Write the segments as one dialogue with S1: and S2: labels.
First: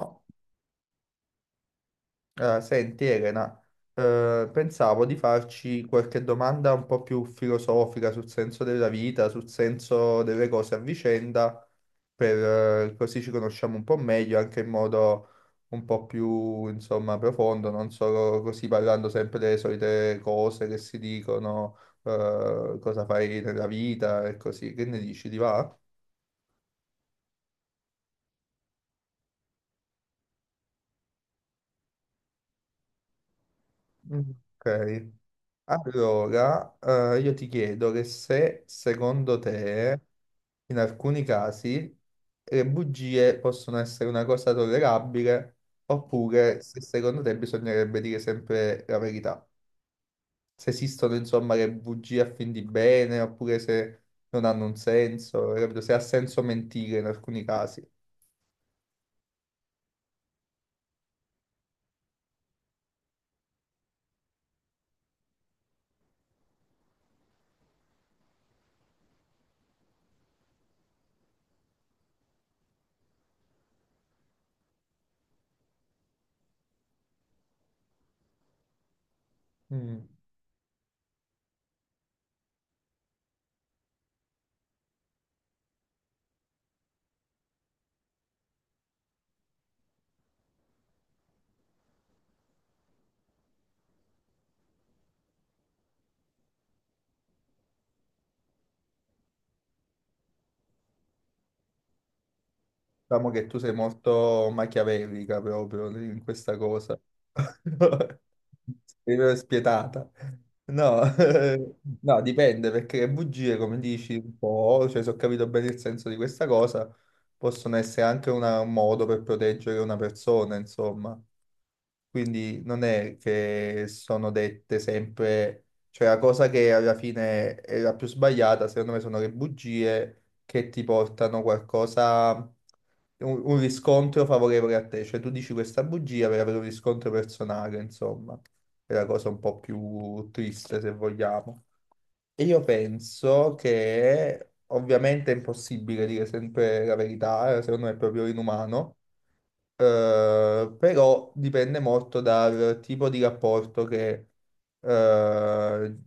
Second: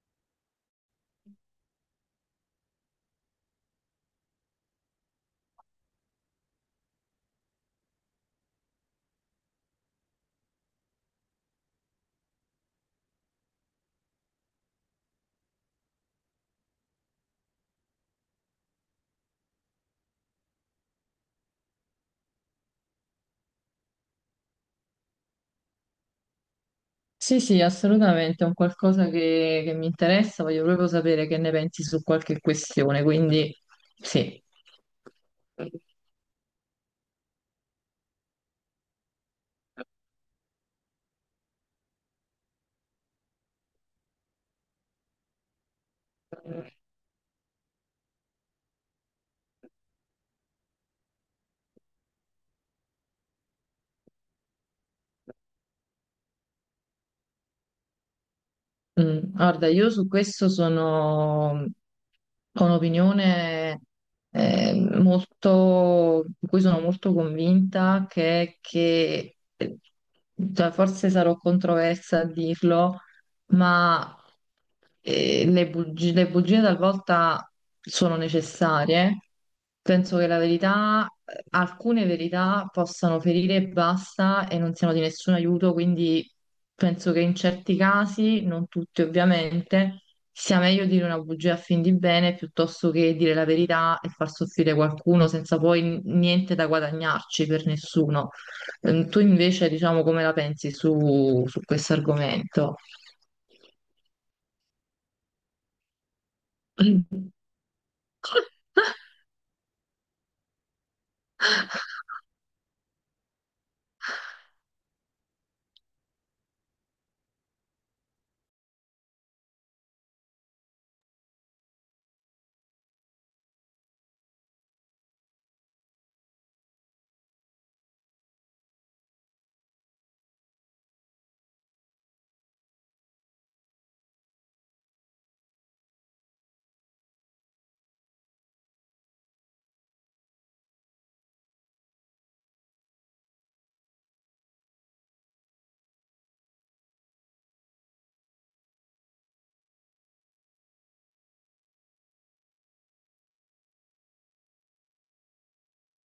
S1: No. Senti Elena, pensavo di farci qualche domanda un po' più filosofica sul senso della vita, sul senso delle cose a vicenda, per, così ci conosciamo un po' meglio, anche in modo un po' più, insomma, profondo, non solo così parlando sempre delle solite cose che si dicono, cosa fai nella vita e così. Che ne dici, ti va?
S2: Sì, sì, assolutamente, è un qualcosa che mi interessa, voglio proprio sapere che ne pensi su qualche questione, quindi
S1: Mm.
S2: sì.
S1: Ok, allora, io ti chiedo che se secondo te in alcuni casi le bugie possono essere una cosa tollerabile, oppure se secondo te bisognerebbe dire sempre la verità. Se esistono, insomma, le bugie a fin di bene, oppure se non hanno un senso, capito? Se ha senso mentire in alcuni casi.
S2: Mm, guarda, io su questo sono ho un'opinione eh, di cui sono molto convinta, è che cioè, forse sarò controversa a dirlo, ma le bugie talvolta sono necessarie.
S1: Mm.
S2: Penso che alcune verità possano ferire e basta e non siano di nessun aiuto, quindi penso che in certi casi, non tutti ovviamente, sia meglio dire una bugia a fin di bene piuttosto che dire la verità e far soffrire qualcuno senza poi niente da guadagnarci per nessuno. Tu invece, diciamo, come la pensi su questo argomento?
S1: Diciamo che tu sei molto machiavellica proprio in questa cosa.
S2: Sì,
S1: Sei proprio spietata. No, no, dipende perché le bugie, come dici, un po', cioè se ho capito bene il senso di questa cosa, possono essere anche un modo per proteggere una persona, insomma. Quindi non è che sono dette sempre, cioè la cosa che alla fine è la più sbagliata, secondo me, sono le bugie che ti portano qualcosa, un riscontro favorevole a te. Cioè tu dici questa bugia per avere un riscontro personale, insomma, è la cosa un po' più triste, se vogliamo. E io penso che ovviamente è impossibile dire sempre la verità, secondo me è proprio inumano. Però dipende molto dal tipo di rapporto eh,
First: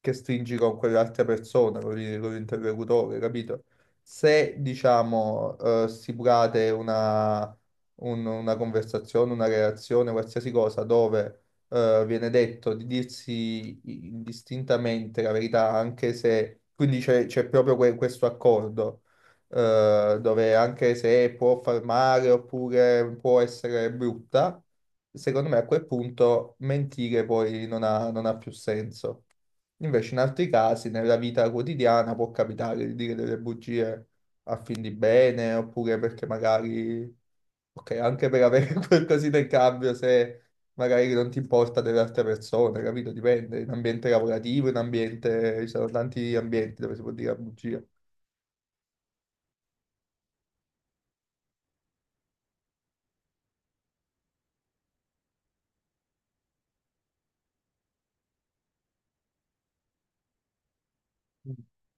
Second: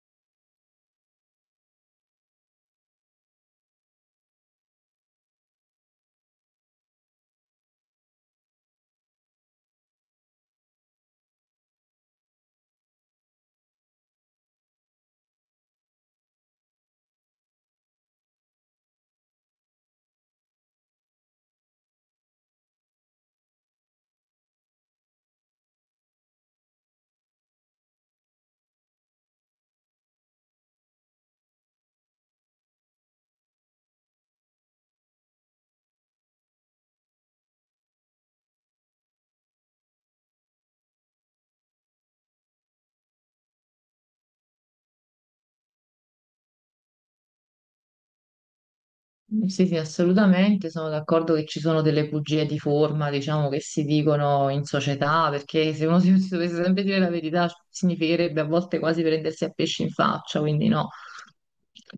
S1: che stringi con quell'altra persona, con con l'interlocutore, capito? Se, diciamo, stipulate una conversazione, una relazione, qualsiasi cosa, viene detto di dirsi indistintamente la verità, anche se, quindi c'è proprio questo accordo dove anche se può far male oppure può essere brutta, secondo me a quel punto mentire poi non ha più senso. Invece in altri casi, nella vita quotidiana, può capitare di dire delle bugie a fin di bene, oppure perché magari, ok, anche per avere qualcosina in cambio, se magari non ti importa delle altre persone, capito? Dipende, in ambiente lavorativo, in ambiente, ci sono tanti ambienti dove si può dire la bugia.
S2: sì, sì, assolutamente, sono d'accordo che ci sono delle bugie di forma, diciamo, che si dicono in società, perché se uno si dovesse sempre dire la verità, significherebbe a volte quasi prendersi a pesci in faccia, quindi no.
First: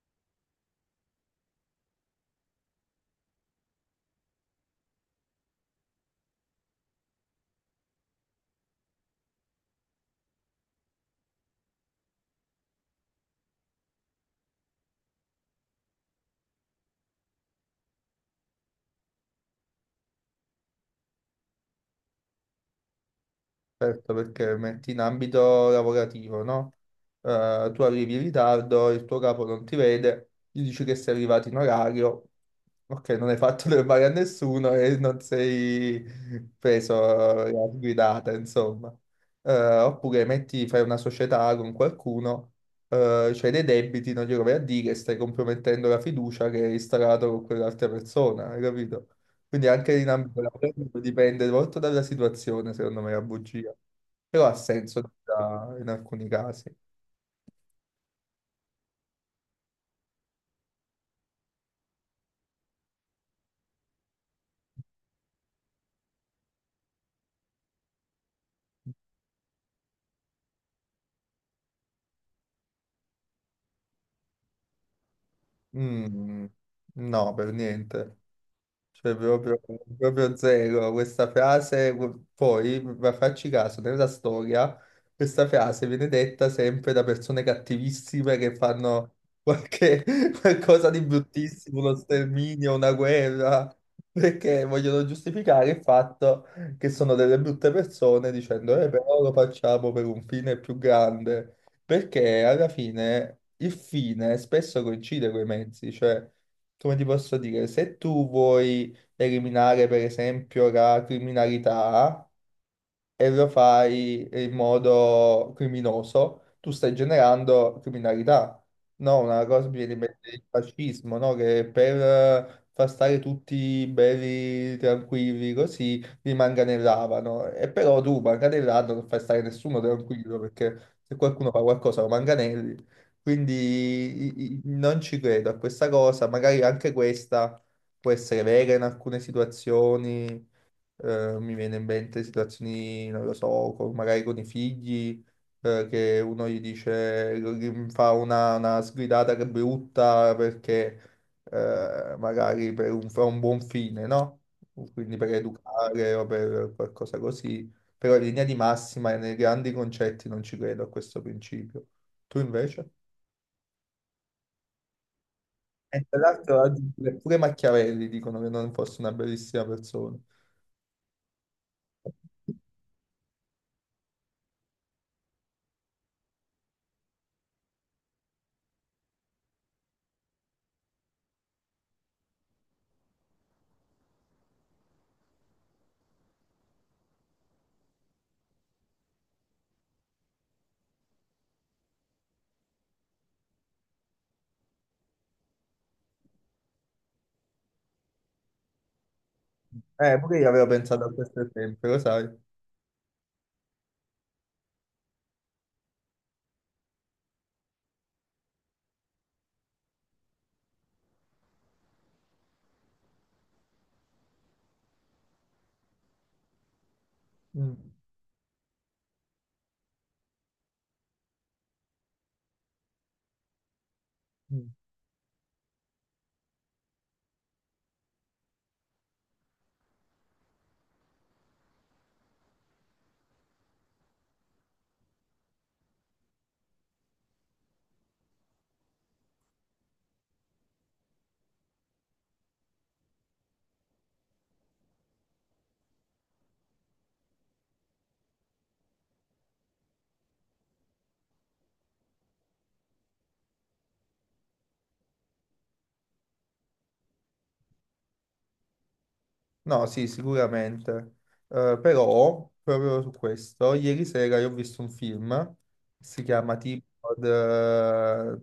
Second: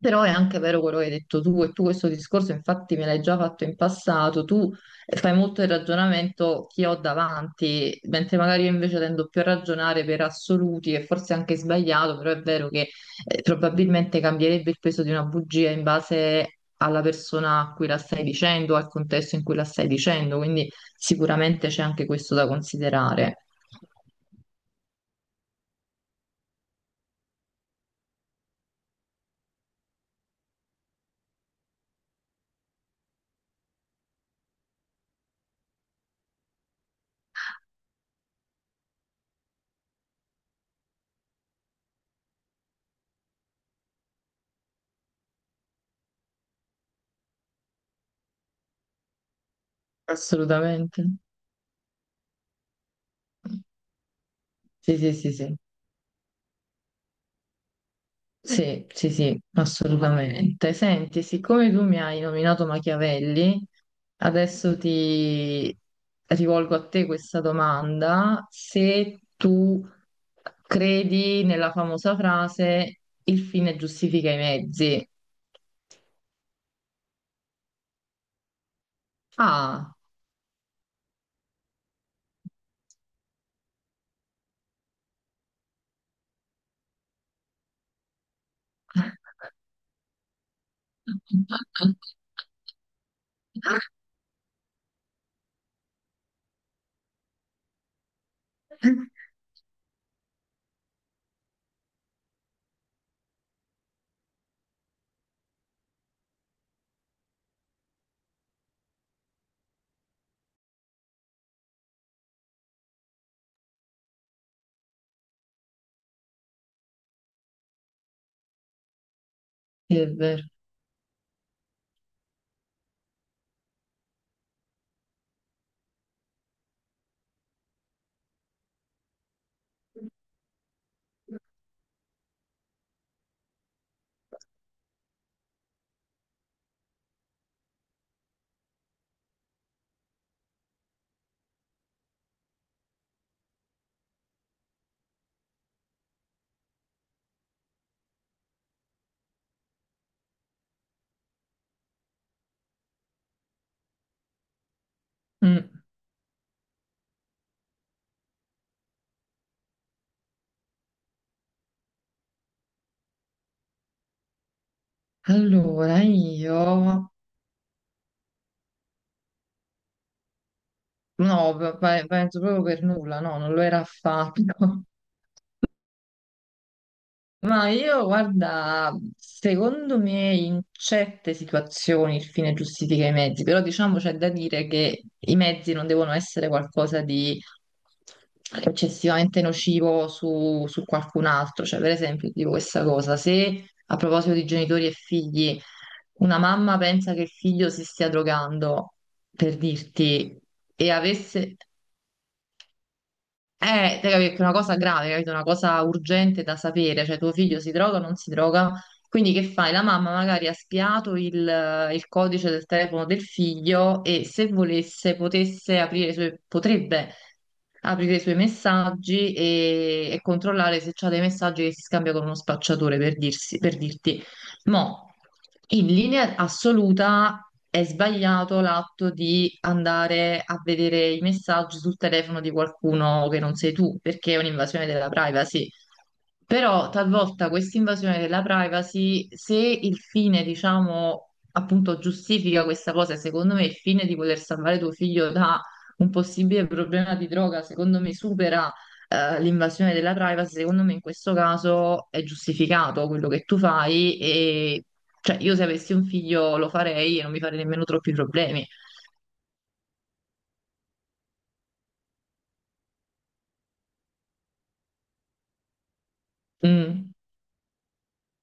S2: Però è anche vero quello che hai detto tu, e tu questo discorso infatti me l'hai già fatto in passato, tu fai molto il ragionamento che ho davanti, mentre magari io invece tendo più a ragionare per assoluti, e forse anche sbagliato, però è vero che probabilmente cambierebbe il peso di una bugia in base alla persona a cui la stai dicendo, al contesto in cui la stai dicendo, quindi sicuramente c'è anche questo da considerare.
S1: Certo, perché metti in ambito lavorativo, no? Tu arrivi in ritardo, il tuo capo non ti vede, gli dici che sei arrivato in orario, ok, non hai fatto del male a nessuno e non sei preso la guidata, insomma. Eh, Oppure metti, fai una società con qualcuno, c'hai dei debiti, non glielo vai a dire, stai compromettendo la fiducia che hai instaurato con quell'altra persona, hai capito? Quindi anche in ambito lavorativo
S2: Assolutamente.
S1: dipende molto dalla situazione, secondo me, la bugia. Però ha
S2: Sì,
S1: senso
S2: sì, sì, sì.
S1: in alcuni casi.
S2: Sì, sì, sì, assolutamente. Senti, siccome tu mi hai nominato Machiavelli, adesso ti rivolgo a te questa domanda. Se tu credi nella famosa frase il fine giustifica i mezzi.
S1: Mm, no, per niente. Cioè, proprio,
S2: Ah,
S1: proprio zero questa frase. Poi, ma facci caso, nella storia questa frase viene detta sempre da persone cattivissime che fanno qualche, qualcosa di bruttissimo, uno sterminio, una guerra, perché vogliono giustificare il fatto che sono delle brutte persone dicendo, però lo facciamo per un fine più grande, perché alla fine il fine spesso coincide con i mezzi, cioè come ti posso dire, se tu vuoi eliminare per esempio la criminalità, e lo fai in modo criminoso, tu stai generando criminalità. No, una cosa mi viene
S2: sì,
S1: in
S2: è
S1: mente
S2: vero.
S1: il fascismo, no? Che per far stare tutti belli, tranquilli, così li manganellavano. E però tu manganellando non fai stare nessuno tranquillo, perché se qualcuno fa qualcosa lo manganelli. Quindi non ci credo a questa cosa, magari anche questa può essere vera in alcune situazioni. Mi viene in mente situazioni, non lo so, magari con i figli, che uno gli dice, gli fa una sgridata che è brutta perché magari per un, fa un buon fine, no? Quindi per
S2: Mm.
S1: educare o per qualcosa così. Però in linea di massima e nei grandi concetti non ci credo a questo principio. Tu invece?
S2: Allora,
S1: E tra l'altro oggi
S2: io
S1: pure Machiavelli dicono che non fosse una bellissima persona.
S2: no, penso proprio per nulla, no, non lo era affatto. Ma io, guarda, secondo me in certe situazioni il fine giustifica i mezzi, però diciamo c'è da dire che i mezzi non devono essere qualcosa di eccessivamente nocivo su qualcun altro. Cioè, per esempio, ti dico questa cosa, se a proposito di genitori e figli, una mamma pensa che il figlio si stia drogando, per
S1: Pure
S2: dirti,
S1: io avevo
S2: e
S1: pensato a questo
S2: avesse...
S1: sempre, lo sai.
S2: Che è una cosa grave, capito? Una cosa urgente da sapere, cioè tuo figlio si droga o non si droga? Quindi che fai? La mamma magari ha spiato il codice del telefono del figlio e se volesse potesse aprire i suoi, potrebbe
S1: Mm,
S2: aprire i suoi messaggi e controllare se c'ha dei messaggi che si scambia con uno spacciatore per dirti.
S1: mm.
S2: Mo, in linea assoluta è sbagliato l'atto di andare a vedere i messaggi sul telefono di qualcuno che non sei tu, perché è un'invasione della privacy. Però talvolta questa invasione della privacy, se il fine, diciamo, appunto giustifica questa cosa, e secondo me il fine di voler salvare tuo figlio da un possibile problema di droga, secondo me supera l'invasione della privacy, secondo me in questo caso è giustificato quello che tu fai e cioè io se avessi un figlio lo farei e non mi farei nemmeno troppi problemi.
S1: No, sì, sicuramente. Però, proprio su questo, ieri sera io ho visto un film, si chiama
S2: Mm.
S1: tipo The-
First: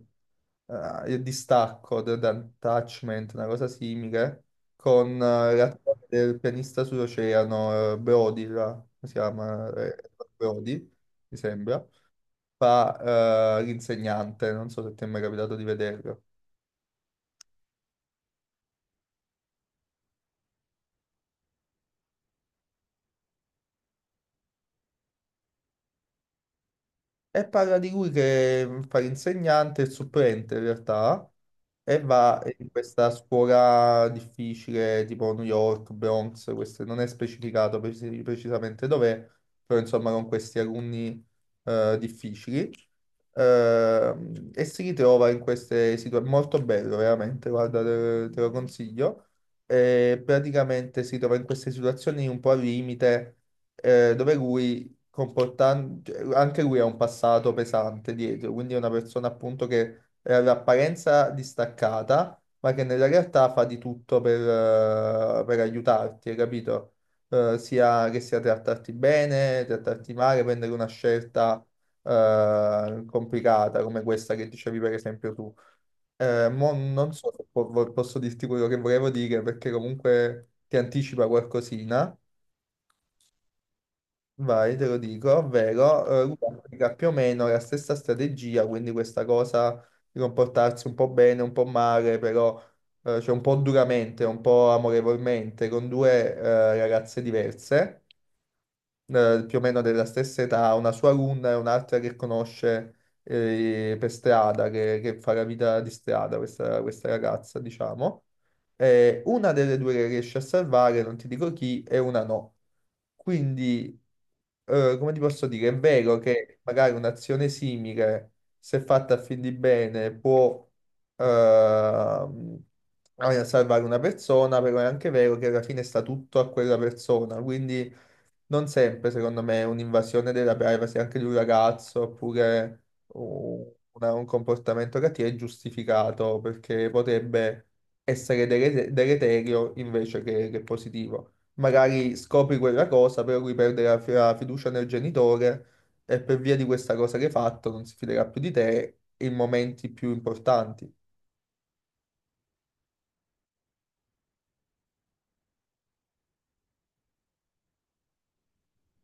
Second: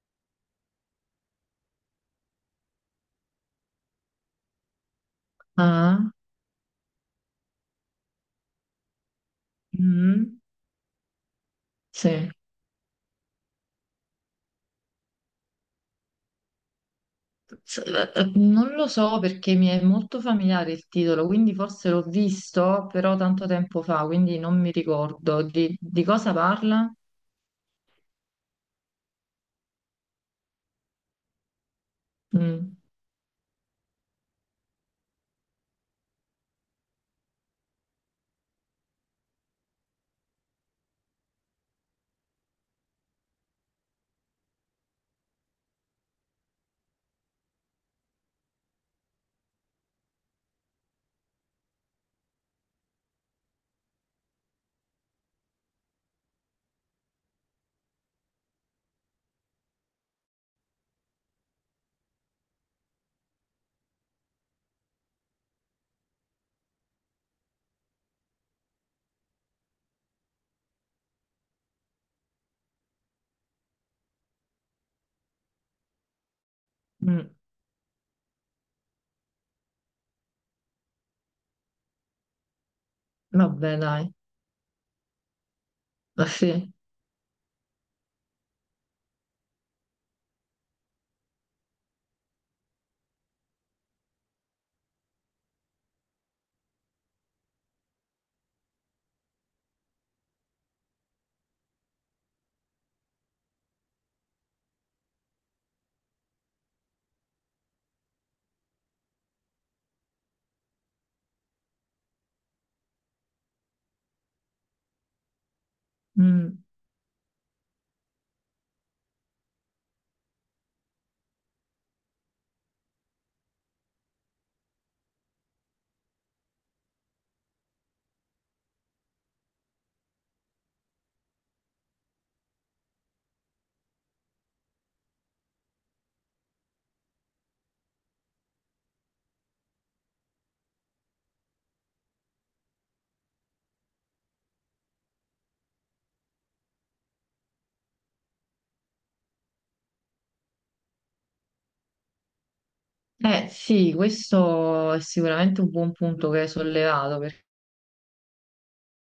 S1: eh, Il distacco, The Attachment, una cosa simile, con l'attore
S2: Ah.
S1: del pianista sull'oceano, Brody, là, come si chiama?
S2: Mm.
S1: Brody, mi sembra,
S2: Sì.
S1: fa l'insegnante, non so se ti è mai capitato di vederlo.
S2: Non lo so perché mi è molto familiare il titolo, quindi forse l'ho visto, però tanto tempo fa, quindi non mi ricordo di cosa parla.
S1: E parla di lui che fa l'insegnante, il supplente in realtà, e va in
S2: Mm,
S1: questa scuola difficile, tipo New York, Bronx, non è specificato precisamente dov'è, però insomma con questi alunni difficili. E si ritrova in queste situazioni, molto bello veramente, guarda, te, te lo consiglio. E praticamente si trova in queste situazioni un po' al limite, dove lui comportante, anche lui ha un passato pesante dietro, quindi è una persona appunto che è all'apparenza distaccata, ma che nella realtà fa di tutto per aiutarti, hai capito? Sia che sia trattarti bene, trattarti male, prendere una scelta complicata come questa che dicevi per esempio tu. Mo non
S2: mm,
S1: so se posso dirti quello che volevo dire perché comunque ti anticipa qualcosina.
S2: vabbè, dai,
S1: Vai, te lo dico, ovvero
S2: Ah,
S1: Vai. Lui
S2: sì.
S1: applica più o meno la stessa strategia, quindi questa cosa di comportarsi un po' bene, un po' male, però cioè un po' duramente, un po' amorevolmente, con due ragazze diverse, più o meno della stessa età, una sua alunna e un'altra che conosce per strada, che fa la vita di strada, questa ragazza, diciamo. Una delle due che riesce a salvare, non ti dico chi, e una no. Quindi come ti posso dire, è vero
S2: Mm.
S1: che magari un'azione simile, se fatta a fin di bene, può ehm, salvare una persona, però è anche vero che alla fine sta tutto a quella persona, quindi non sempre, secondo me, un'invasione della privacy anche di un ragazzo oppure un comportamento cattivo è giustificato perché potrebbe essere deleterio invece che positivo magari scopri quella cosa, però lui perde la, la fiducia nel genitore e per via di questa cosa che hai fatto non si fiderà più di te in momenti più importanti.
S2: Eh sì, questo è sicuramente un buon punto che hai sollevato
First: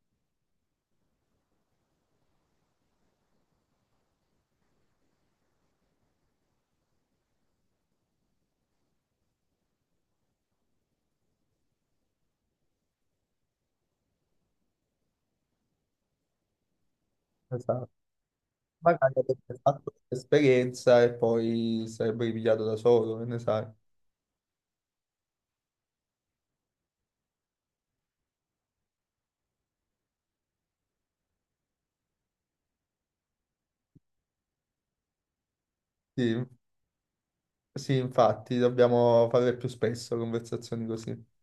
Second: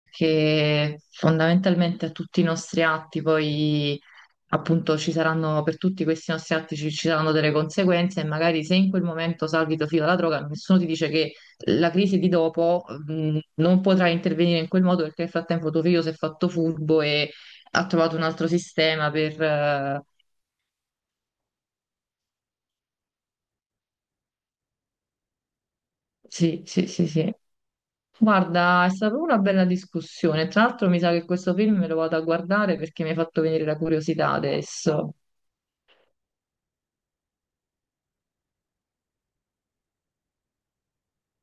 S2: perché fondamentalmente a tutti i nostri atti poi appunto ci saranno per tutti questi nostri atti ci saranno delle conseguenze e magari se in quel momento salvi tuo figlio dalla droga, nessuno ti dice che la crisi di dopo non potrà intervenire in quel modo perché nel frattempo tuo figlio si è fatto furbo e ha
S1: Esatto.
S2: trovato un altro sistema
S1: Magari
S2: per...
S1: avrebbe fatto l'esperienza e poi sarebbe ripigliato da solo, che ne sai.
S2: Sì, sì, sì, sì. Guarda, è stata una bella discussione. Tra l'altro mi sa che questo film me lo vado a guardare perché mi ha fatto venire la curiosità adesso.
S1: Sì, sì, infatti, dobbiamo fare più spesso conversazioni così.